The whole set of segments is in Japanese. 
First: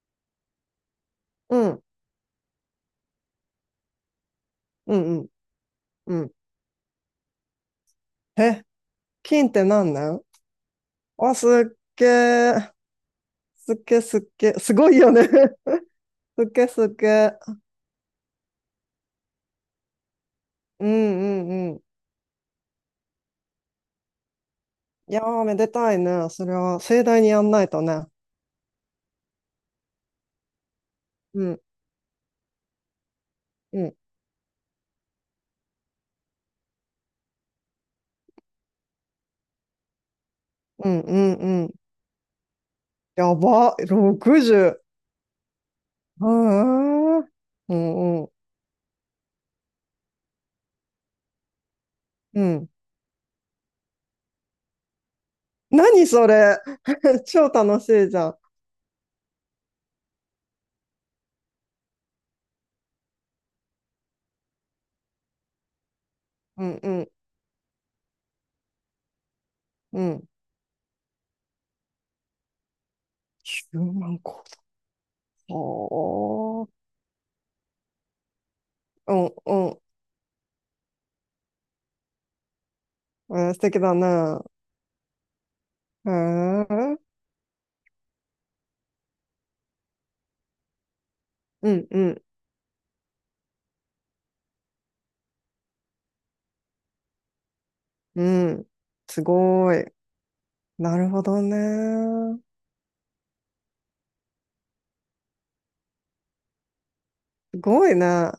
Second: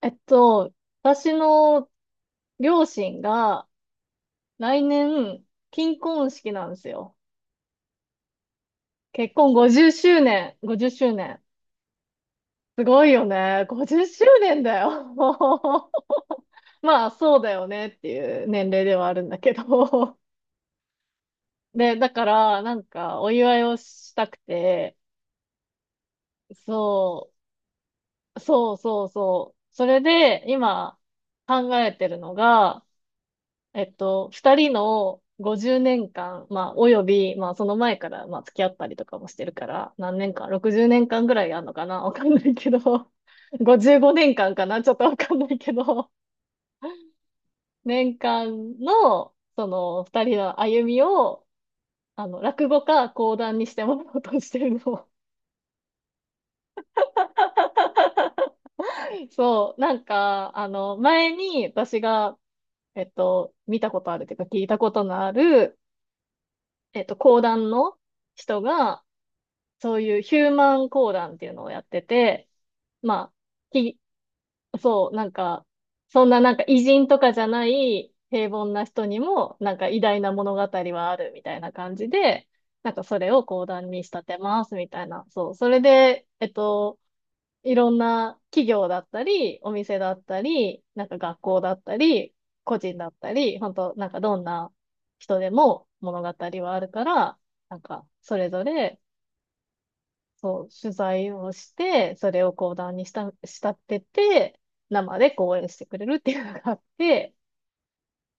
えっと、私うん、の両親が来うん、うん、年、金う婚ん。式なんですよ。え、結金っ婚て50何な周ん年、50周あ、年。すっげーすごいよね。50すっ周げー年すだごいよ。よね すっげー すっまげあ、そうだーよねっていう年齢ではあるんだけど。うん、うん、うん。で、だから、なんか、お祝いをしたくて、いやー、めでたいね。それは盛大にそやんないとね。う、そうそうそう。それで、今、うん、考えてるのが、うん、二人の50年間、まあ、および、まあ、その前から、まあ、付き合ったりとかもしてるから、何年間？ 60 うん、年う間ぐん、らういあるん。のかな わかんないけど、やば、55年間かんか60。なちょっとわかんないけど、うーう年ん、うん、間の、その、二人の歩みを、あの、う落ん。語か講談にしてもらおうとしてるの。何それ 超楽しいじゃん。そう、なんか、あの、前に私が、見たことあるというか聞いたことのある、うんうん講談の人が、そうういうん。ヒューマン講談っていうのをやってて、まあ、9ひ、万個。そう、なんおか、そんななんかー偉人とかじゃない平凡な人うにんうも、なんん。か偉大な物語はあるみたいな感じで、なんかそれえをー素講敵談だに仕立てね。ますみたいな。そう、それうで、ーん。いろんな企業だったり、お店だったり、なんか学校うだっんたうんり、個人だったり、本当なんかどんな人でも物語はあるから、なんか、それうぞん。れすごい。そう、取なるほ材どをして、そね。れを講談にした、仕立てて、生で講演してくれるっていうのがあって、すごいね。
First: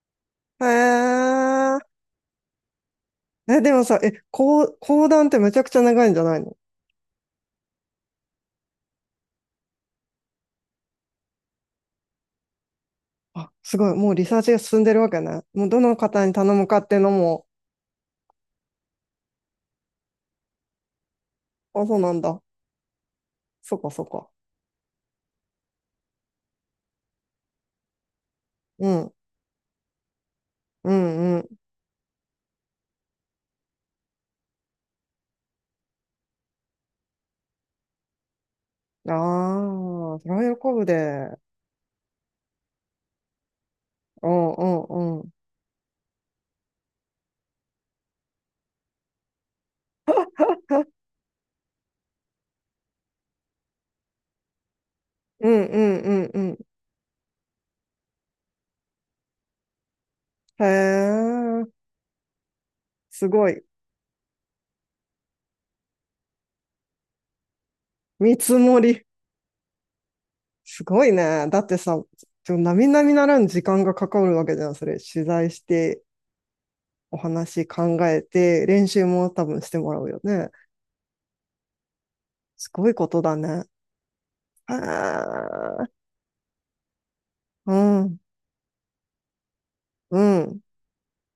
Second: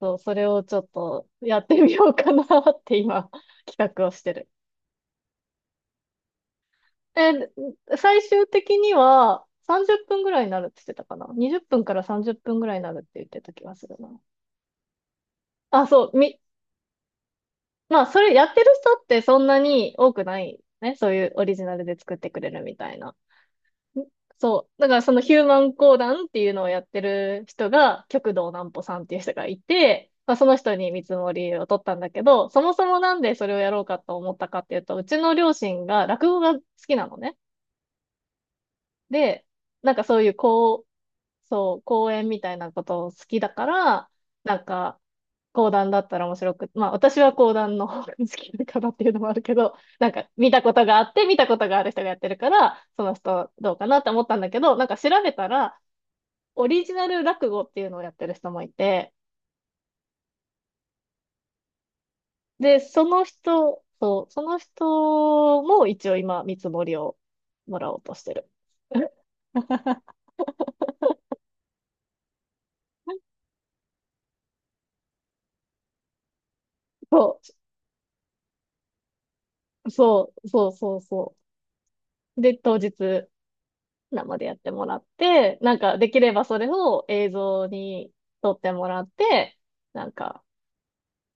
そう、それをへちょっとやっえ。てみようかなって今、え、でも企さ、画をえ、してる。講談ってめちゃくちゃ長いんじゃないの？え最終的には30分ぐらいになるって言ってたかな？ 20 分から30分ぐらいになるって言ってあ、た気がすすごい。るな。もうリサーチが進んでるわけね。もうどあ、のそう、方に頼むかっていうのも、まあ、それやってる人ってそんなに多くないね。そういうオリジナルあ、でそうな作っんてくだ。れるみたいな。そっかそっか。そう。だからそのヒューマン講談っていうのをやってる人が、極道南歩うさんっん。ていう人がいて、まあ、その人にう見積もんうりを取ったんだけど、そもそもなんでそれをやろうかと思ったかっていうと、うちの両親が落語が好きなのね。で、なんかあそあ、ういそうれは喜ぶこう、で。そう、講演みたいなことを好きだから、うんなんうんか、うん。講談だったら面白く、まあ私は講談の方が好きだからっていうのもあるけど、なんか見たことがあって、見たことがある人がやってるから、その人どうかなって思ったんだけど、なんか調べたうんうら、んうんうん。オリジナル落語っていうのをやってる人もいて、へえ。で、そのすごい。人、そう、その人も一応今、見積もりをもらおうとして見る。積もり。すごいね。だってさ、ちょ並々ならぬ時間がかかるわけじゃん、それ。取材して、おそ話考えて、練習も多分してう、もらうよそう、ね。そう、そう、そう。で、す当ご日、いことだね。生でやってあもらって、なんか、ーできればそれを映像うにん、撮ってもらって、なんうか、ん。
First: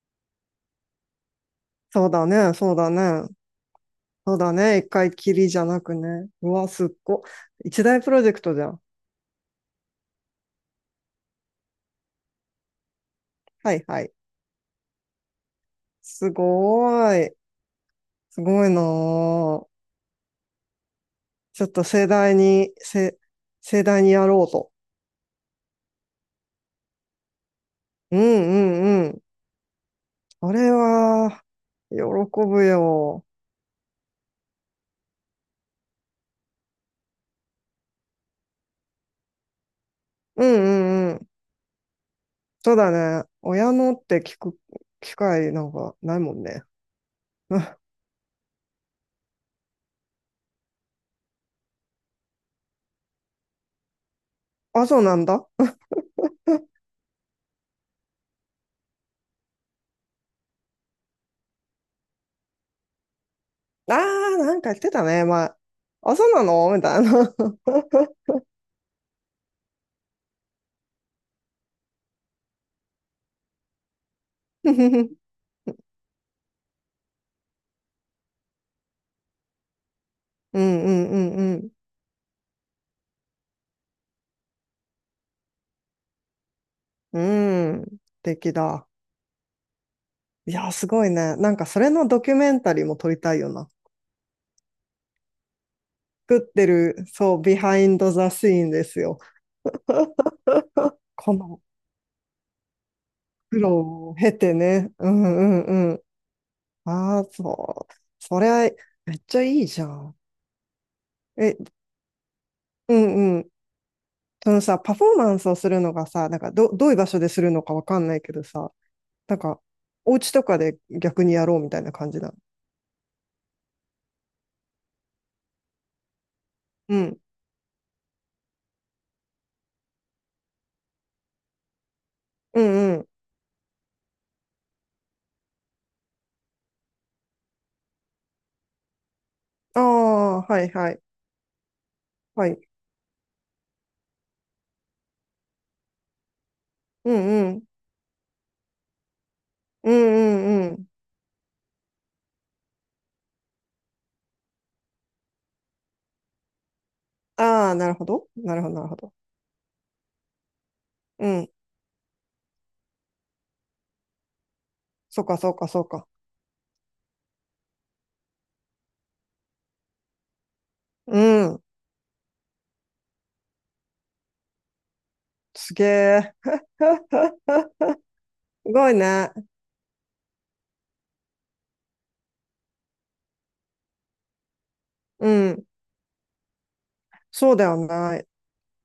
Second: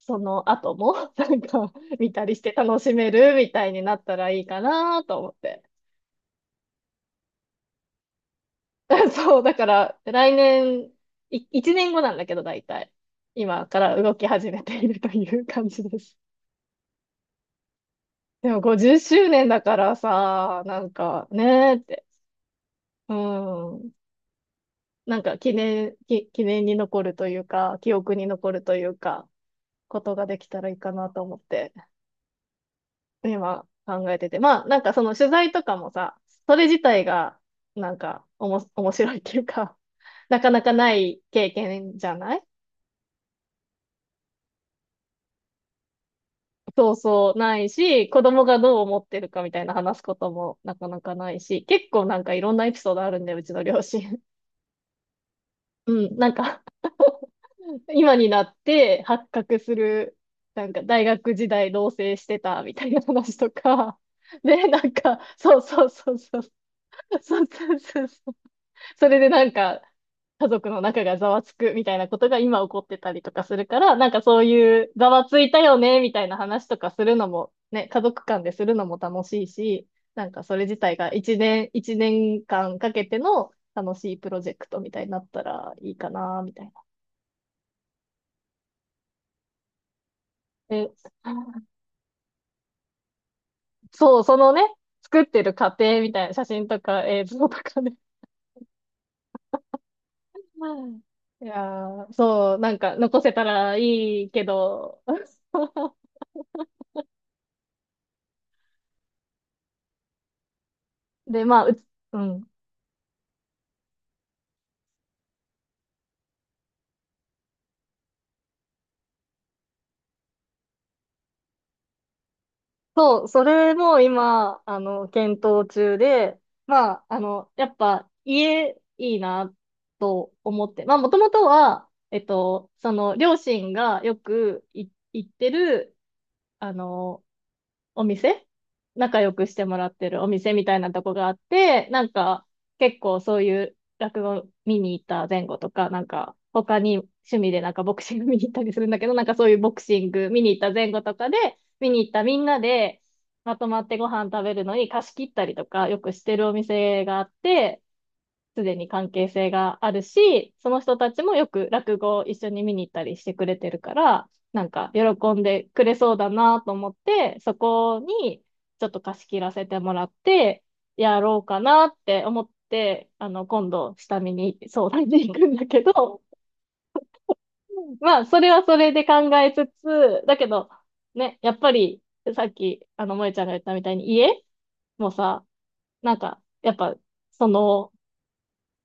その後も、なんか、そう見ただりしてね、そう楽だしめね。るみたいになったらそういいだかね。一な回と思きっりじて。ゃなくね。うわ、すっご。一大プロジェクトじゃん。そう、だから、来年、1年後なんだけど、大体。今はかいはらい。動き始めているという感じです。すごーい。すでもごいな50周年だー。からさ、なんかちょっねーっとて、盛大に、う盛ん、大にやろうと。なんか記念に残るというか、記憶うんうに残るというんうん。か、ことができこたられいいかなと思っは、て、喜ぶよ。今考えてて。まあ、なんかその取材とかもさ、それ自体が、なんか、面白いっていうか、なうかんなうかなんういん。経験じゃない？そうだね。親のって聞く機会なんかないもんね。そうそう、ないあ、し、子供がどう思ってるかみたいな話すこともなかなかないし、結構なんかいろんなエピソードあるんだよ、うちの両親。あそうなんだ。あ うん、なんか 今になって発覚する、なんか大学時代同棲してたみたいな話とあ、か、なんで、か言っなてんたか、ね、前。そうそうそあ、うそうそう、なのみたいな。そう そうそうそうそれでなんか、家族の中がざわつくみたいなことが今起こってたりとかするから、なんかそうういうざんわついたよねみたいな話とかするのも、ね、家族間でするのも楽しいし、なんかそうれ自体が一んう年、ん一年間かけての楽しいプロジェクトみたいになったらいいかな、みたいな。うん。素敵だ。いや、すごいえね。なんかそれのドキュメンタリーも撮りたいよな。そう、そのね、作ってる過程みたいな作写って真とる、か映そう、像ビとハかイね。ンドザシーンですよ。うんこいやのー、そう、なんか残せた苦ら労をいい経けてね。ど、うんああ、そう。それはめっちゃいいじゃん。で、え、まあ、うん。うんうん。そのさ、パフォーマンスをするのがさ、なんかどういう場所でするのかわかんないけどさ、なんか、お家とかで逆にやろうみたいな感じなの？そう、それも今、あの、検討中で、まうあ、ん。あの、やっぱ家いいなと思って、まあ、もともとは、うそんうん。の、両親がよく行ってる、あの、お店仲良くしてもあらってるおあ、店はみいたいなはい。とこがあって、なんかはい。結構そういう落語見に行った前後とか、なんか他にうん趣味うでん。なんかボクシング見に行ったりするんだけど、なんかそういうボクうんシング見に行っうんたうん。前後とかで、見に行ったみんなでまとまってご飯食べるのに貸し切ったりとかよくしてるお店があっああ、て、なるほど。なるすほでど、なにるほ関ど。係性があるし、その人たちうもよん。く落語を一緒に見に行ったりしてくれてるから、なんかそう喜か、んそうでか、そくうれか。そうだなと思って、そこにちょっと貸し切らせてもらって、うやろうかん。なって思って、あの、今度下見に相談に行くんだすけげど、え。まあ、それはすそごれいで考ね。えつつ、だけど、ね、やっぱり、さっき、あの、萌えちゃんが言ったみたいに、家もうさ、ん。なんか、やっぱ、そそうだよの、ね。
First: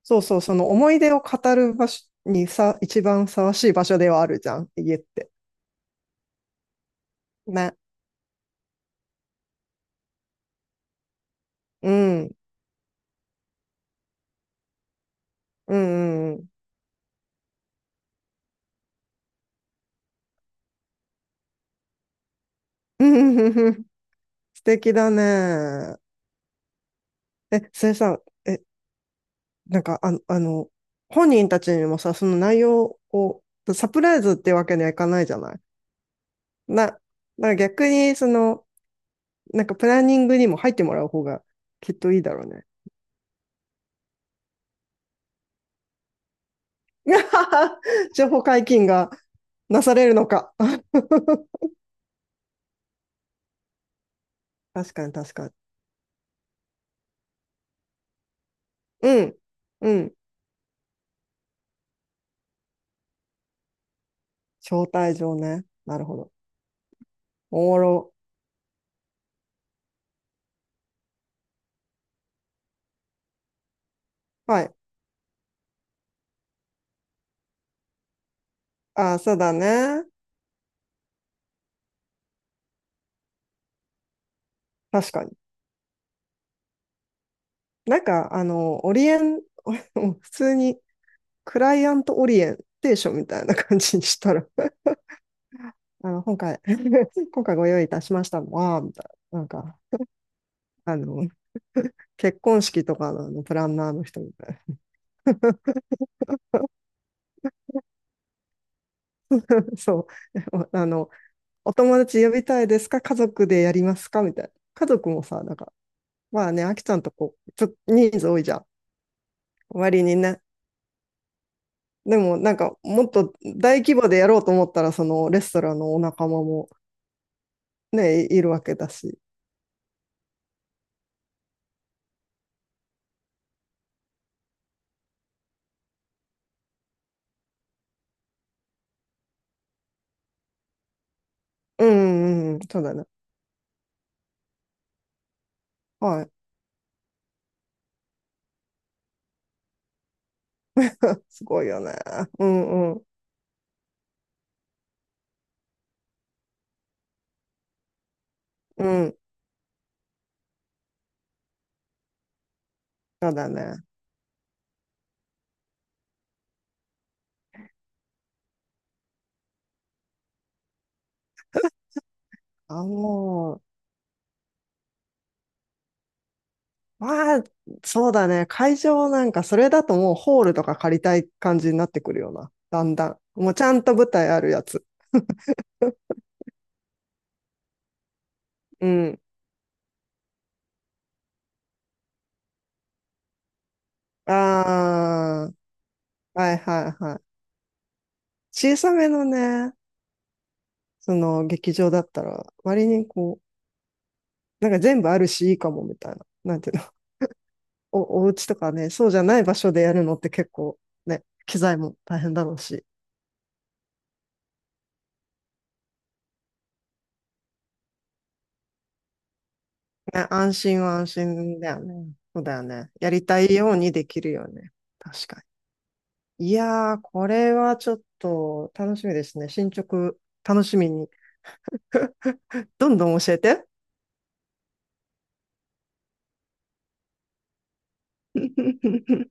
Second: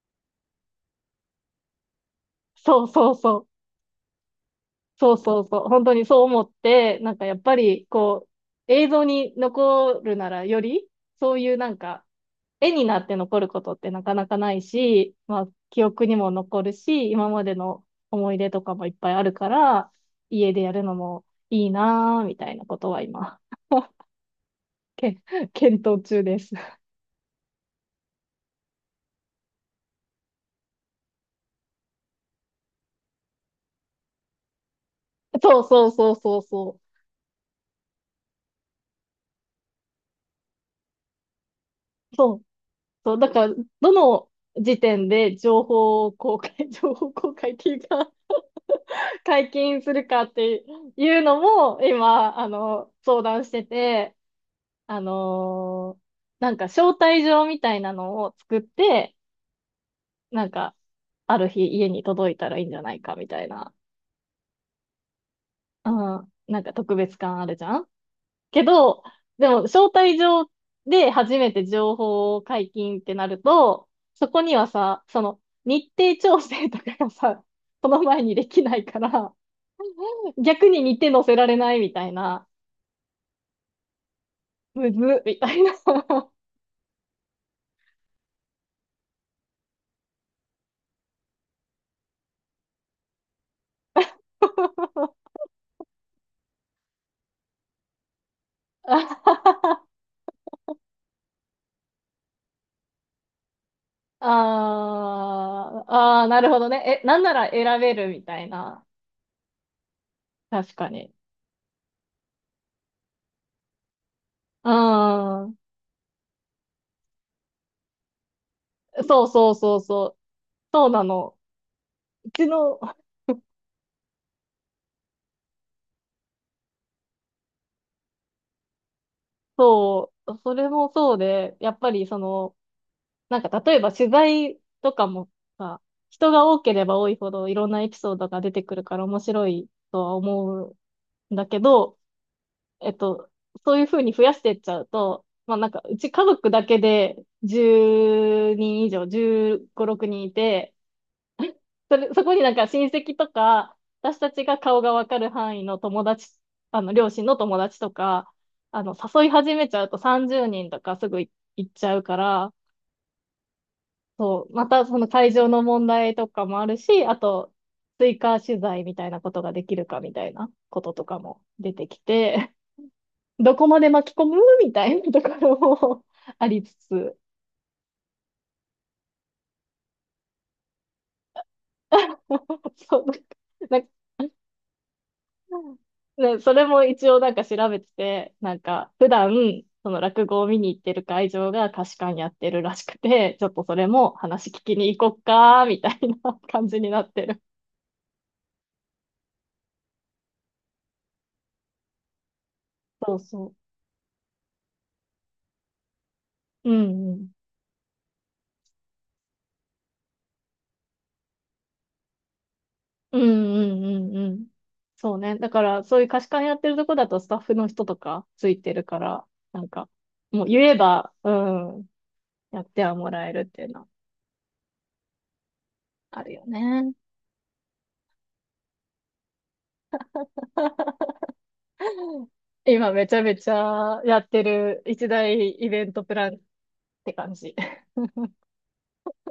そうそう、その思い出を語る場所にさ、そう一そう番ふそさうわしい場所ではあるじゃん、家っそうて。そうそう、本当にそう思って、なんかやっぱね。りこう、映像に残るならより、そういうなんうか、ん。絵になって残ることってなかなかないし、まあ、うん、記憶にもうんうん。残るし、今までの思い出とかもいっぱいあるから、家でやるのもいいなぁ、みたいなことは今、素敵だけ、検ね。討中です。え、それさ、え、なんか、あの、本人たちにもさ、その内容を、サプライズってわけにはいかないじゃなそい？うそうそうそうそな、だから逆に、その、なんかプランニングにも入ってもらう方がきっとう。いいだそろう、うね。そう、だから、どの時点で情報公開、情報公開ってい うか情報解禁が解禁なすさるれるかのっか。ていうの も、今、あの、相談してて、確あかに確かに。のーなんか招待状みたいなのを作って、うん。うん。なんか、ある日家に届いたらいいんじゃないかみたいな、招待状ね。うなるほん、ど。なんか特別感あるおじもゃんろ。けど、でも、招待状で初めて情報を解禁ってなると、そこにははい。さ、その、日程調整とかがさ、その前にできないかあ、ら、そうだね。逆に日程載せられないみたいな、むず確っ、かに。みたいな。なんか、あの、オリエン、うん普通にクライアントオリエンテーションみたいな感じにしたら、あの、今回 今回ご用意いたしましたのは、みたいな。なんか、あの、結婚式とかの、あのプランナーの人みたいああ、ああ、なるほどね。え、なんなら選べるみたいな。な。そう。確あかの、に。お友達呼びたいですか家族でやりますかみたいな。う家族もさ、なんん。か、まあね、あきちゃんとこう、ちょっと人数多いじゃん。そうそうそう割そにう。ね、そうなの。でうもちなんかの、もっと大規模でやろうと思ったらそのレストランのお仲間もね、いるわけだし。そう、それもそうで、やっぱりその、なんか例えば取材とかもさ、人が多ければ多いほどいろんなエピソードが出てくるから面白いとは思うんだけうんど、うん、そうえだっね。と、そういうふうに増やしていっちゃうと、まあなんか、うちは家い。族だけで10人以上、15、6人いて、すごいよね。それ、そこにうなんか親んうん戚とか、私たちが顔がわかる範囲の友達、あの、両親の友達とか、あうの、ん、誘い始めちゃうと30人とかすぐ行っちゃうから、そうだね。そう、またその会場の問題とかもあるし、あと、追加取材みたいなことができるかみたいなこととかも出てきて、あ、どもこまで巻き込むみたいなところも ありつつ。まあ、そうだね。会場なんかそれだともうホールとか借りたい感じになってくるよな。だんそう、だん。もうちゃなんんか、と舞な台んあるやつ。かねそれも一応なんか調べてて、なんうか、普ん。段、その落語を見に行ってる会場が貸し館やってるらしくて、ちょっとそれも話聞きに行こっあか、みたいなあ、はい感じはにないっはい。てる。小さめのね、その劇場だったら割にそうこう、そなんか全部あるしいいかもみたいな。なんう。てういうの、んうん。お家とかね、そうじゃない場所でやるのって結構ね、機材も大変だろうし。うんうんうんうん。そうね。だから、そういう貸し館やってるとこだとスタッフの人とかついてるから、なんか、ね、もう安言え心は安ば、う心だよん、ね。そうだやよってね。はやもりらえるたっいていうようのにできるよね。確かあるよに。いね。やー、これはちょっと楽しみですね。進捗楽しみに。ど今んめどちんゃ教めえちて。ゃやってる一大イベントプランって感じ。